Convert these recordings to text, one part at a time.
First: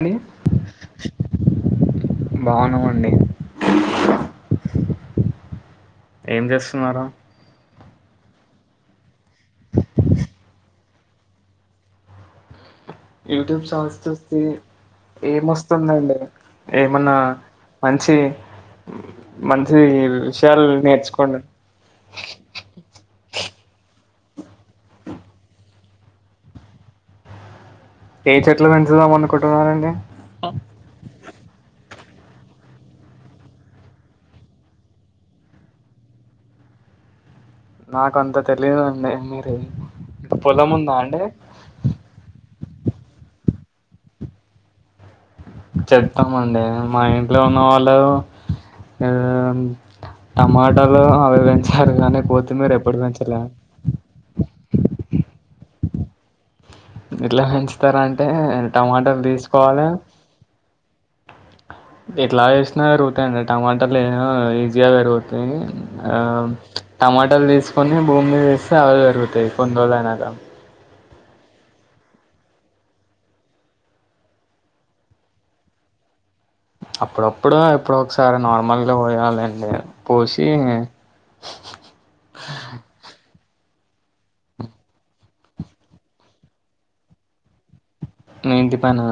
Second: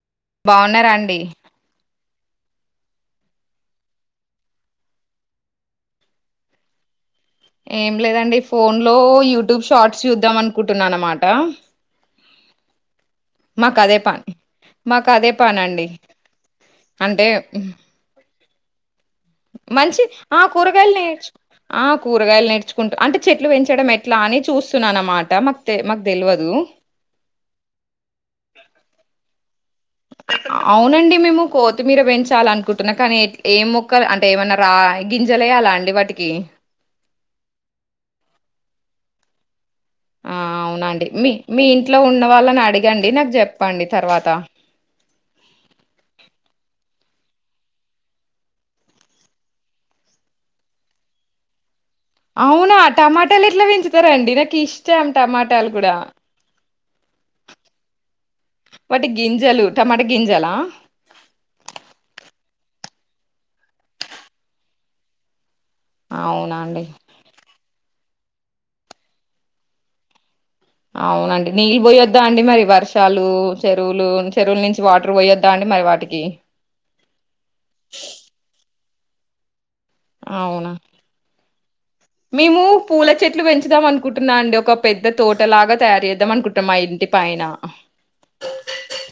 అండి బాగున్నారా అండి బాగున్నామండి ఏం జేస్తున్నరు ఏం లేదండి ఫోన్ లో యూట్యూబ్ షార్ట్స్ చూద్దాం అనుకుంటున్నాను అన్నమాట. యూటూబ్ సాంగ్స్ చూస్తే మాకు అదే పని అండి ఏమొస్తుందండీ ఎమన్నా అంటే మంచీ మంచి ఆ కూరగాయల్ని నేర్చ్ నేర్చుకోండి ఆ కూరగాయలు నేర్చుకుంటూ అంటే చె చెట్లు పెంచడం ఎట్లా అని చూస్తున్నాన్నమాట మాక్ తె మాకు దెలువదూ ఏ చెట్లు పెంచుదాం అనుకుం వాన్ అవునండీ మేము కోత్ మీరు పెంచాల అనుకుంటున్న కానీ ఏం మొక్కలు అంటే ఏమన్నా రా గింజలెయ్యలా అండి వాటికీ నాకంత తెలీదండీ మీరే ఆ అవునండి మీ మీ ఇంట్లో ఉన్న వాళ్ళని అడిగ్ గండీ నాకు జెప్పండి తర్వాతా చెప్తమండీ మా ఇంట్లో ఉన్నవాళ్ళు ఆ టమాటాలు అవివే అవునా టమాటాలు ఎట్ల పెంచుతరండీ నాకు ఇష్టం టమాటాలు ఇప్పుడా ఎట్ల పెంచుతరంటే వాటి టమాటాలు గింజలు తీసుకోవాలె టమాటా గింజలా ఎట్ల వేసినా రుగుతయండీ టమాటాలు ఏమో ఈజీగా పెరుగుతాయి ఆ అవునా అండి టమాటాలు దీసుకొని భూమి మీద వేస్తే అవే పెరుగుతయి కొన్ని రోజులయినాక అవునండి నీళ్ళు పోయొద్దా అండి మరి వర్షాలూ చెరువులూ చెరువుల నుంచి వాటర్ పోయొద్దా అండి మరి వాటికీ అప్పుడప్పుడు ఎప్పుడో ఒకసారి నార్మల్ పోయాలండీ పొషీ అవునా మేము పూల చె చెట్లు పెంచుదాం అనుకుంటున్నా అండి ఒక పెద్ద తోటలాగా తయారు చేద్దాం అనుకుంటున్నా మా ఇంటి పైనా మీ ఇంటి పైననా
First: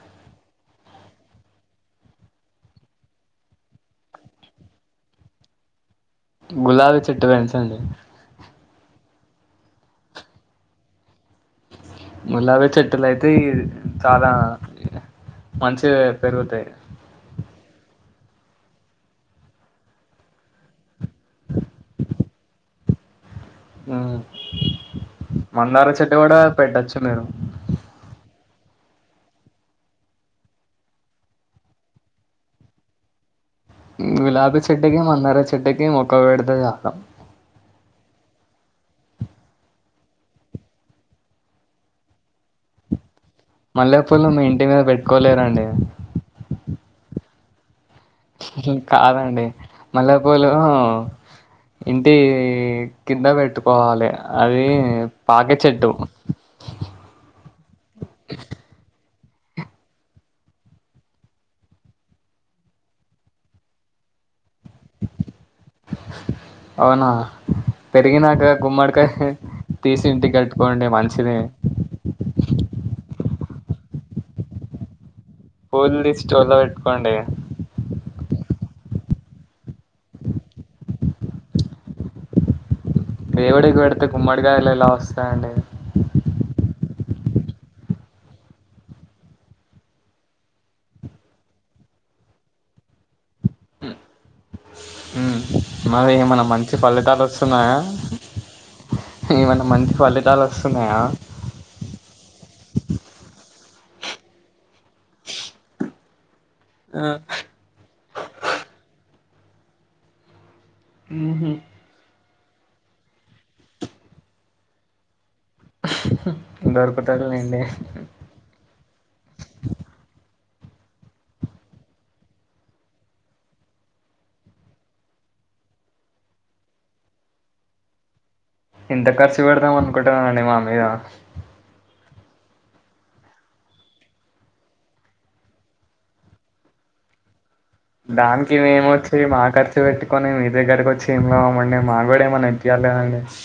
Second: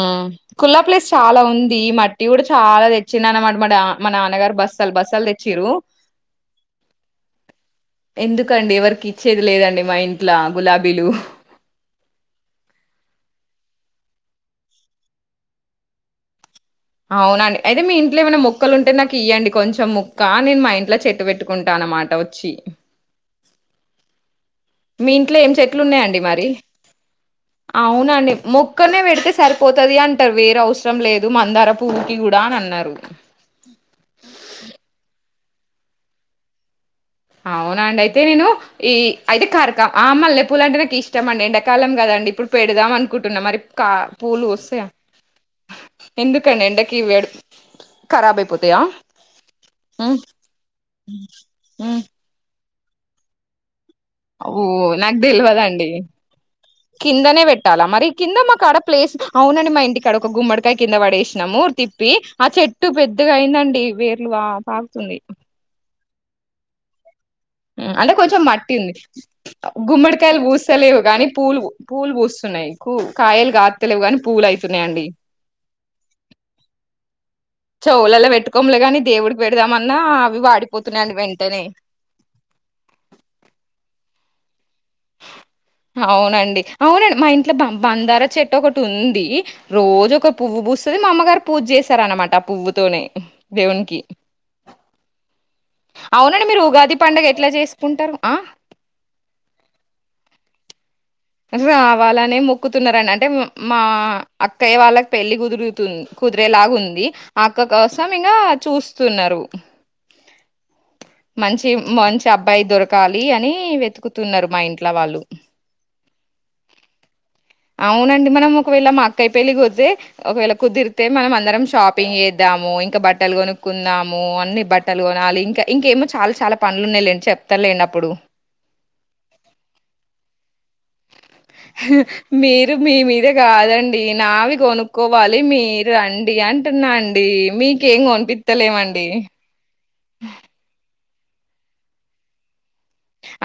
ఆ కుల్లా ప్లేస్ చాలా ఉందీ మట్టి కూడా చాలా తెచ్చిన అన్నమాట మా మా నాన్నగారు బస్తాలు బస్తాలు తెచ్చిర్రు గులాబీ చెట్టు పెంచండి కండీ ఎవరికి ఇచ్చేది లేదండీ మా ఇంట్ల గులాబీలు గులాబి చెట్టులు అయితే ఈ చాలా మంచిగా పెరుగుతాయి అవునండి అయితే మీ ఇంట్లో ఏమైనా ముక్కలు ఉంటే నాకు ఇవ్వండి కొంచెం ముక్కా నేను మా ఇంట్లో చెట్ ట్టు పెట్టుకుంటాన్నమాట వచ్చి ఆ మీ ఇంట్లో ఏం చెట్లు ఉన్నాయండి కూడా మరి పెట్టచ్చు మీరు అవునండి మొక్కనే పెడితే సరిపోతది అంటరు వేరు అవసరం లేదు మందార పువ్వుకి కూడ అనన్నారు గులాబి చెట్టుకి మందార చె చెట్టుకి మొక్క పెడితే చాలు అవునండి అయితే నేను ఈ అయితే కరక ఆ మల్లెపూల అంటే నాకు ఇష్టం అండి ఎండాకాలం కదండి ఇప్పుడు పెడదాం అన్ కుంటున్నా మరి కా మల్లెపూలు మీ పూలు ఇంటి మీద పూస్తయా పెట్టుకోలేరండి ఎందుకండి ఎండకిడు మ్మ్ కాదండి హ్మ్. మల్లె పూలు ఆ హ్మ్. ఇంటి కింద పెట్టుకోవాలి ఓ అది నాకు పాకే తెలవదండి చెట్టు కిందనే పెట్టాలా మరి కింద మాకాడ ప్లేస్ అవునండి మా ఇంటి కాడ ఒక గుమ్మడికాయ కింద పడేసినాము తిప్పి ఆ చెట్టు పెద్దగయిందండి వేర్లు వా పాకుతుంది అవునా అంటే కొంచెం పెరిగినాక మట్టింది గుమ్మడికాయ తీసి ఇంటికి గుమ్మడికాయలు కట్టుకోండి పూస్తలేవు కానీ మంచిది పూలు పూలు పూస్తున్నాయి పూ కాయలు కాత్ త లేవు కాని పూలు అయితున్నయండి పూలు తీసి చెవులో పెట్టుకోండి చవులలో పెట్టుకోములే కానీ దేవుడి పెడదమ న్నా అవి వాడిపోతు తున్నాండి వెంటనే దేవుడికి పెడితే గుమ్మడికాయలెల్ ఎలా వస్తాయండి అవునండ్ మా ఇంట్లో బం బందార చెట్టు ఒకటి ఉంది, రోజు ఒక పువ్వు పూస్తది, మా అమ్మగారు పూజ చేస్తరన్నమాట ఆ పువ్వుతోనే దేవునికి ఉమ్ మరి అవునండి ఏమన్నా మీరు మంచి ఉగాది ఫలితాలు పండుగ ఎట్లా వస్తున్నయా? చేసుకుంటారు ఆ ఏమైనా మంచి ఫలితాలు ఒస్తున్నయా? జమే ఆ వాళ్లనే మొక్కుతున్నారనంటె అంటే మా అక్కయ్య వాళ్ళక్ పెళ్ళి కుదురుతుం కుద్ ఎలాగు ఉంది ఆ అక్క కోసం ఇంగ చూస్తున్నర్ రు ఉహు, మంచి మంచ్ టె అబ్బాయి దొరకాలి అనీ వెతుకుతున్నరు మా ఇంట్ల వాళ్ళు. దొరుకుతారులేండి అవునండి మనం ఒకవేళ మా అక్కయ పెళ్లి కుద్దే ఒకవేళ కుదిరితే మనం అందరం షాపింగ్ చేద్దాము, ఇంక బట్టలు కొనుక్కున్దాము, అన్ని బట్టలు కొనాలి ఇంక ఇంకేమో చాల చాల పనులు ఉన్నాయిలేండి చెప్తలేండి అప్పుడు. ఎంత ఖర్చు పెడదాం అనుకుంటున్నానండి మా మీద మీరు మీ మీద కాదండి, నావి కొనుక్కోవాలి మీర్ రండి అంటున్నా అండి. మీక్ దానికి మేము వచ్చి, మా ఖర్చు పెట్టుకొని మీ దగ్గరకొచ్ ఏం లాభమండి? మాగుడా ఏమన్న త్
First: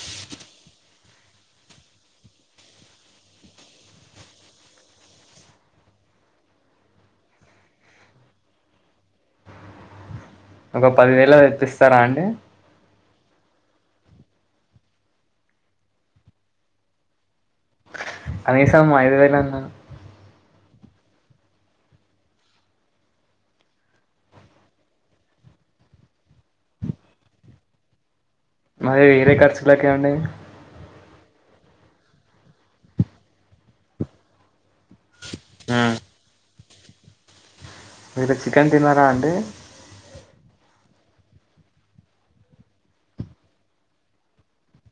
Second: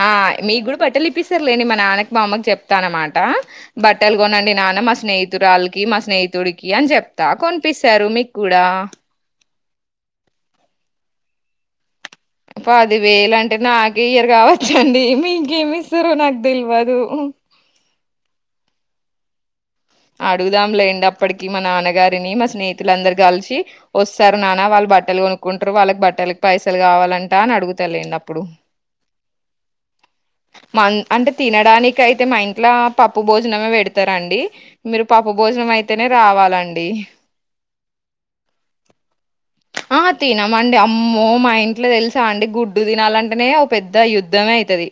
ఆ, మీ గ్గుడ బట్టలు ఇప్పిస్ స్తర్లెండి మా నాన్నకి మా అమ్మకి చెప్తానమాట బట్టలు గొనండి నాన్న మా స్నేహితురాల్కి మా స్నేహితుడికి అని చెప్తా, కొనిపిస్తారు మీగ్గుడా. ఒక పదివేళదిప్పిస్తరా అండ్ డి పది వేలు అంటే నాకే ఇయర్ గావచ్చండి మీకేమిస్తరో నాక్ తెల్వదు. కనీసమ్ ఐదు వేలన్నా? అడుగుదాం లేండప్పటికి మా నాన్నగారిని మా స్నేహితులు అందరు గల్షి ఒస్తారు నాన్న, వాళ్ళు బట్టలు కొనుక్కుంటరు వాళ్ళకి బట్టలకి పైసలు కావాలంట అని అడుగుతలేండప్పుడు. మరి వేరే కార్చులకండి? అన్ అంటే తినడానికయితే మా ఇంట్ల పప్పు భోజనమే పెడతరండి. మీరు పప్పు భోజనం అయితనే రావాలండ్ డి మీరు చికెన్ తినరా అండి? ఆ తినమండి అమ్మో మా ఇంట్ల తెల్సా అండి గుడ్డు తినాలంటేనే ఓ పెద్ద యుద్ధమే అయితది.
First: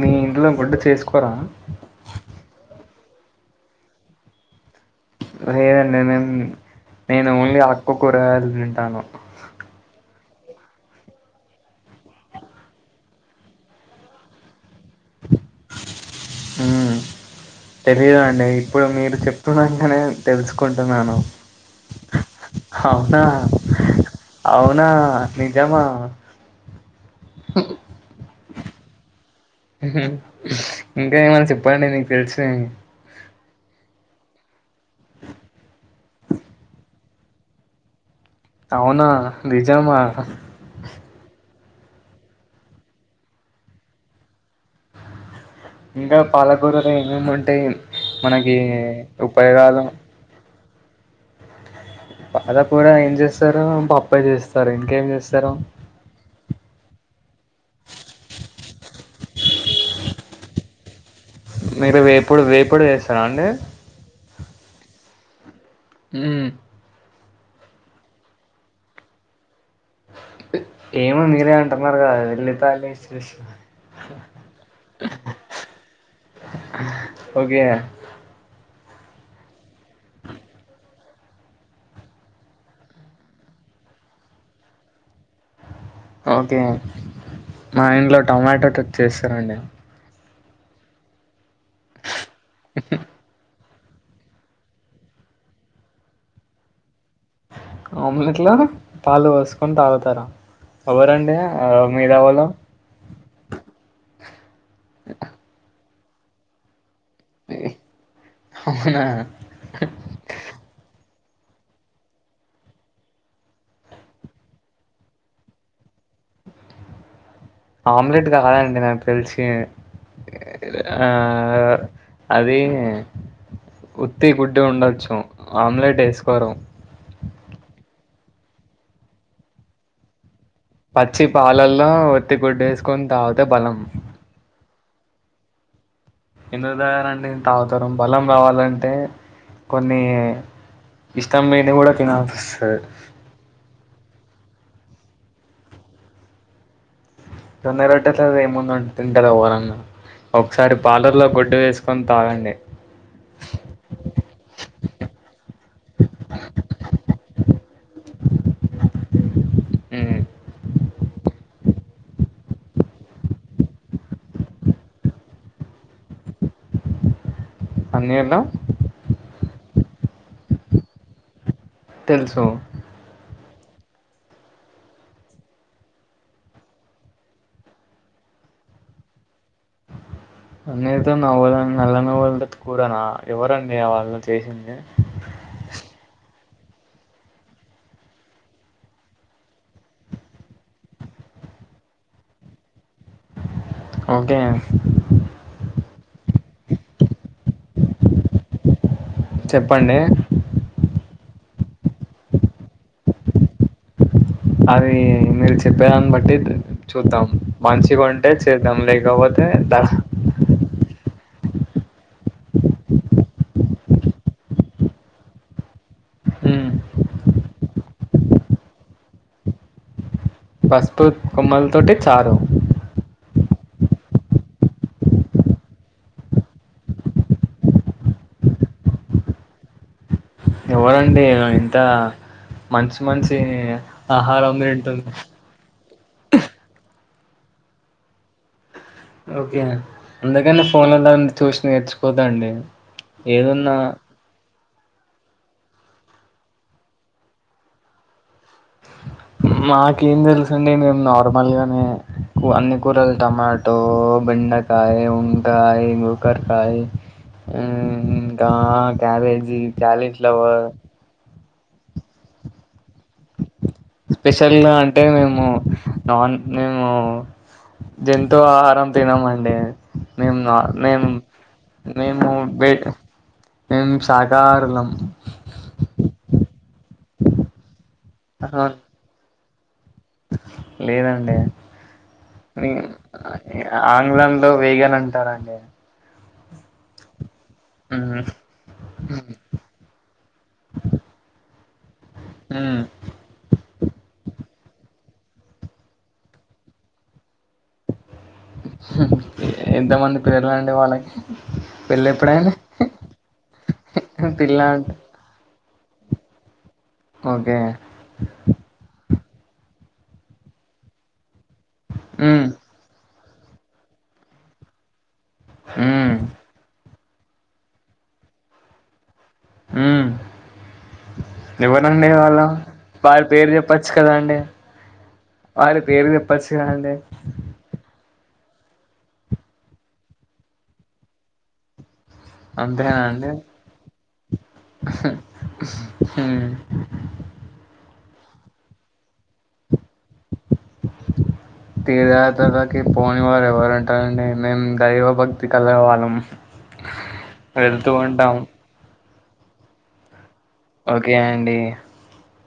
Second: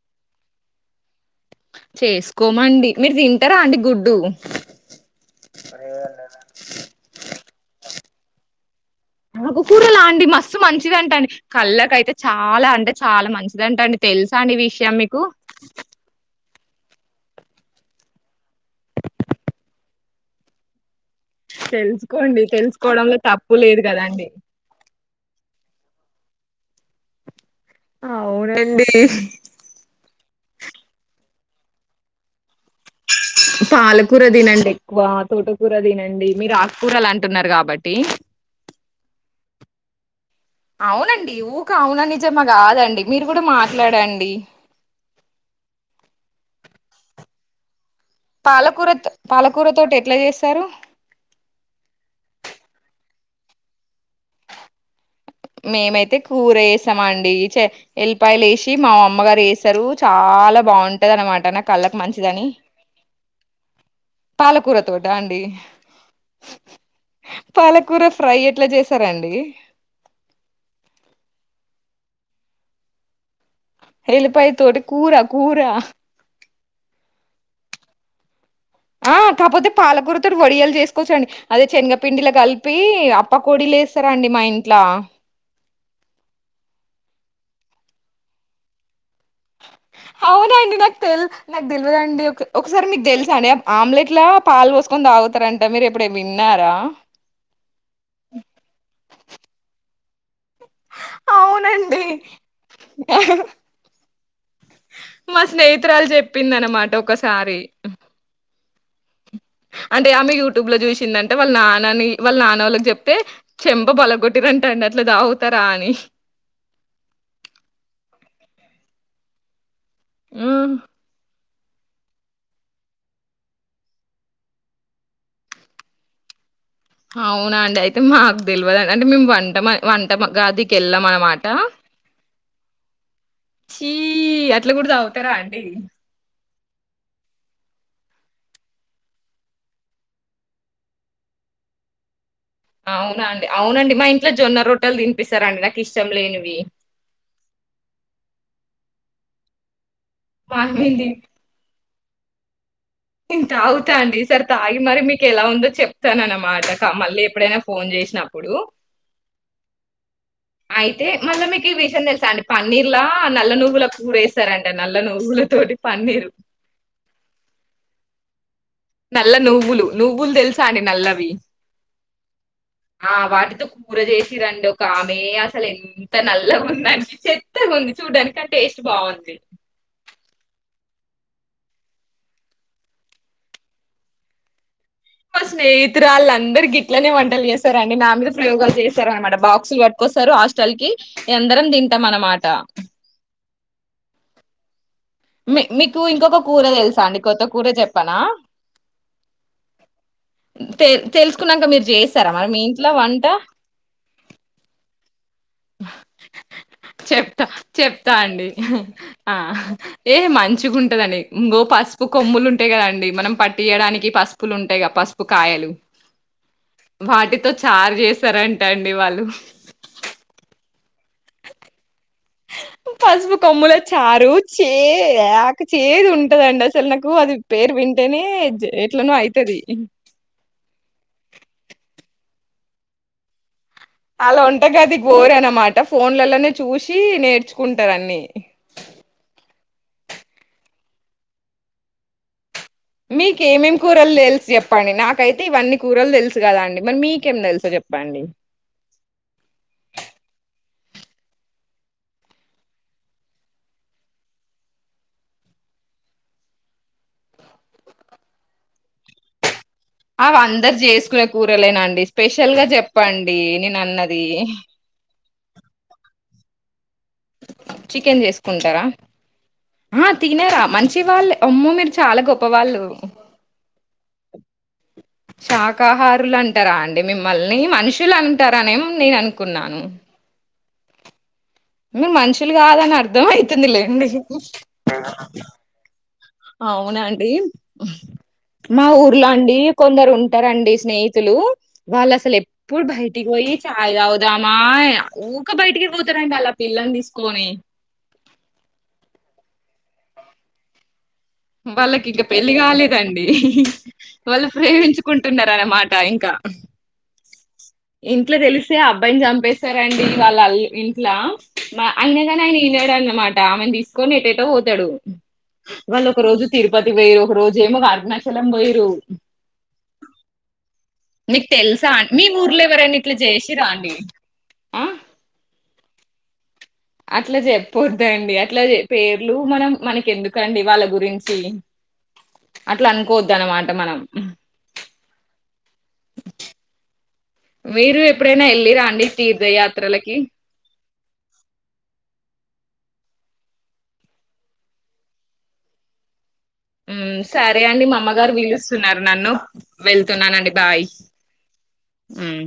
మీ ఇంట్లో గుడ్డ చేసుకోరా? చేసుకోమండి మీర్ తింటరా అండి గుడ్డు? వన్ ఇయర్ అయ్యిందండి మేం, నేను లీ ఆక్కు కూరగాయలు తింటాను. ఆకుకూరలా అండి మస్ స్ మంచిదంట అండి కళ్ళకైతే చాలా అంటే చాల మంచిదంటా అండి తెల్సా అండి ఈ విషయం మీకు? హ్మ్ తెలిదండి ఇప్పుడు మీరు చెప్తున్నంకనే తెలుసుకుంటున్నాను. తెలుసుకోండి తెలుసుకోవడంలో అవునా తప్పు లేదు కదండి. అవునా నిజమా అవునండి మ్మ్ హ్మ్ ఇంకా ఏమన్నా చెప్పండి నీకు తెలిసినవి పాలకు కూర తినండి ఎక్కువ తోటకూర తినండి మీరు ఆకూరలు అంటున్నారు కాబట్టి అవునా నిజమా అవున నిజమ కాదండి మీరు కూడా మాట్లాడండి ఇంకా పాలకూరలు ఏమేముంటాయి పాలకూర పాలకూర తోటి ఎట్ల చేస్తారు పాల కూర ఏం చేస్తారు పప్పే చేస్తారు ఇంకేం చేస్ మేమైతే కూర చేశామండి చే ఎల్లిపాయలు వేసి మా అమ్మగారు చేసారు చాలా బాగుంటది అనమా మీరు వేపుడు వేపుడు చేస్తారా అండి పాలకూర తోటా అండి మ్మ్ పాలకూర ఫ్రై ఎట్ల చేస్సరండి ఏమో మీరే అంటున్నారు కదా ఎళ్ళిపాయలు ఏసి చేసి ఎల్లిపాయ తోటి కూర కూర ఓకే ఆ కాపోతే పాలకూరతో వడియలు చేసుకోచ్చండి అదే శనగపిండిలా కలిపి అప్పకోడీలేస్తారండి మా ఇంట్లా ఓకే మా ఇంట్లో టమాటో తోటి చేస్తారండి అవునా అండి నాక్ తెల్స్ నాకు తెల్వదండి ఒకె ఒకసారి మీకు తెలుసా అండే అ ఆమ్లెట్ లా పాలు పోసుకొని తాగుతారంట మీరు ఎప్పుడే విన్నారా ఆమ్లెట్లా పాలు పోసుకొని తాగుతారా ఎవరండి ఆ అవునండి మీదావులు మా స్నే త్రాలు చెప్పిందనమాట ఒ ఒకసారి అవునా అంటే ఆమె యూట్యూబ్ లో చూసిందన్ అంటే వాళ్ళ నాన్నని వాళ్ళ నాన్న వాళ్ళకి చెప్తే చెంప పలగొట్టిరంట అండి అట్ల తాగుతరా అని ఆమ్లెట్ కాదండి నాకు తెల్సి హ్మ్. ఆ అది ఉత్తి గుడ్డే ఉండొచ్చు ఆమ్లెట్ ఏసుకోరు అవునా అండి అయితే మాకు తెల్వదన్ అంటే మేము వంట మ వంట మ పచ్చి పాలల్లో ఒత్తి గుడ్డేసుకొని తాగితే బలం ఇట్ల కూడ తాగుతరా అండి ఎందుకు తాగరండి తాగుతారు బలం రావాలంటే కొన్ని ఇష్టం లేనివి కూడా తినాల్సి అవునా అండి అవునండి మా ఇన్ ఇట్ల జొన్న రొట్టెలు తినిపిస్తారండి నాకిష్టం లేనివి జొన్నరొట్టె తోటేముందండి తింటారు ఎవ్వరన్న మా ఒకసారి ఆయనేంది పార్లర్ లో గుడ్డ్ వేస్ కొన్ తాగండి నేం తాగుతా అండి సరితాగి మరి మీకు ఎలా ఉందో చెప్తాన్ అన్నమాట మళ్ళీ ఎప్పుడైనా ఫోన్ చేసినప్పుడు. హ్మ్. అయితే మళ్ళా మీకు ఈ విషయం తెలుసా అండి పన్నీర్లా నల్ల నువ్వుల కూరేస్తారంట నల్ల నువ్వుల తోటి పన్నీరు. అన్నీలా నల్ల నువ్వులు నువ్వులు తెలుసా అండి నల్లవి తెలుసు ఉత్త కూర చేసిరండి ఒక ఆమె అసలు ఎంత నల్లగా ఉందని చెత్తగుంది చూడ్డానికి కాన్ టేస్ట్ బాగుంది. పన్నీర్తో నవ్వల నల్లనువ్వుల్తో కూరనా ఎవరండి ఆ వాళ్ళు చేసింది మా స్నేహితురాళ్ళు అందరు గిట్లనే వంటలు చేస్సారండి నా మీద ప్రయోగాలు చేస్సారనమాట బాక్సులు వట్టుకొస్తారు హాస్టల్ కి ఎందరం తింటాం అనమాట. ఓకే మీ మీకు ఇంకొక కూర తెలుసా అండి కొత్త కూర చెప్పనా చెప్పండి తెల్ తెల్స్ కున్నాంక మీరు జేస్సార మరి మీ ఇంట్లో వంట అరే మీరు చెప్పేదాన్ని బట్టి చూద్దాం చెప్తా చెప్తా మంచిగుంటే అండి చేద్దాం, ఆ లేకపోతే దా ఏ మంచిగా ఉంటదండి ఇంగో పసుపు కొమ్ములు ఉంటాయి కదండి మనం పట్టియడానికి పసుపులు ఉంటాయిగ పసుపు కాయలు మ్మ్. వాటి తో చార్ జేస్సరంటండి వాళ్ళు పసుప్ కొమ్మలు తోటి పసుపు కొమ్మలే చారు చే యాక్ చేదు ఉంటదండి అసలు నాకు అది పేరు వింటేనే ఎజ్ ఎట్లనో అయితది. ఎవరండి ఇంత మంచి మంచి ఆళ్ల ఆహారం వంటగది తింటుంది గోరుఅనమాట ఫోన్లలలోనే చూసి ఇ నేర్చుకుంటది అన్ని ఓకే అందుకనే ఫోన్లలో అందు చూసి నేర్చుకోదు అండి మీకేమేమి కూరలు తెలుసు చెప్పండి నాకైతే ఇవన్నీ కూరలు తెల్స్ త్ కదాఅండి మరి మీకేం తెలుసు చెప్పండి మాకేం తెలుసు అండి మేము నార్మల్గానే కూ అన్ని కూరలు టమాటో, బెండకాయ్, వంకాయ్, గోకర్ కాయ్ మ్మ్ ఇంకా క్యాబేజీ. అవ్ క్యాలీఫ్లవర్ అందరు జేసుకునే కూరలేనండి స్పెషల్ గా జెప్పండి నేన్ స్పెషల్గా అంటే మేము [unintelligible] నాన్ మేము చికెన్ జంతు చేసుకుంటారా ఆహారం తినమండి ఆ మేం ఆ తినరా మంచి మేం వాళ్ళే అమ్మో మీరు చాలా మేము గొప్ప బయట వాళ్ళు మేం శాకాహారులం. శాకాహారులు అం టారా అండి మిమ్మల్ని మనుషులు ఆహా అంటారనేం నేను అను కున్నాను లేదండి మీ మనుషులు కాదని అర్థం అయితుంది లేండి ఆంగ్లంలో వేగన్ అంటారండి అవునా అండి మ్మ్ మా ఊర్లో అండి కొందరు ఉంటారండి స్నేహితులు వాళ్ళసలు మ్మ్ ఎప్పుడు బయటికి పోయి చాయ్ తాగుదామా ఊక బయటికి పోతరండి ఆళ్ల పిల్లని తీసుకొని ఎంతమంది పిల్లలండి వాళ్ళకి వాళ్ళకింక పెళ్ళి కాలేదండి వాళ్ళు పిల్ల అంటే ప్రేమించుకుంటున్నారు అనమా ట ఇంకా ఓకే ఇంట్లో తెలిసే అబ్బాయిని చం ప్పేసారండి వాళ్ల అల్ ఇంట్లా మ అందుకనే ఉమ్ [unintelligible] అనమా డామెన్ తీసుకొని ఎటేటో పోతాడు హ్మ్ తిరుపతికి పోయి ఒక రోజ ఏమో ఒక అరుణాచలం పోయిర్రు మ్మ్ తెలుసా ఎవరండి అండి? మీ వాళ్ళ ఊర్లో ఎవరైనా ఇట్లా వారి పేరు చేసిరా చెప్పచ్చు కదా అండి ఆ వారి పేరు చెప్ చు కదండి దండి అట్ల అదేండి అట్లా పేర్లు మనం మనకి ఎందుకండి వాళ్ళ గురించి అట్లా అనుకోవద్దనమాట మనం హ్మ్ మీరు ఎప్పుడైనా వెళ్ళిరా అండి తీర్థ యాత్ త్రలకి యాత్రలకి పోని వారు ఎవరు ఉంటారండి మేము దైవ భక్తి కలవాళ్ళం మ్మ్ సరే అండి మా అమ్మగారు విలుస్తున్నారు నన్ను వెళ్తున్నానండి బాయ్ ఓకే అండి ఉమ్.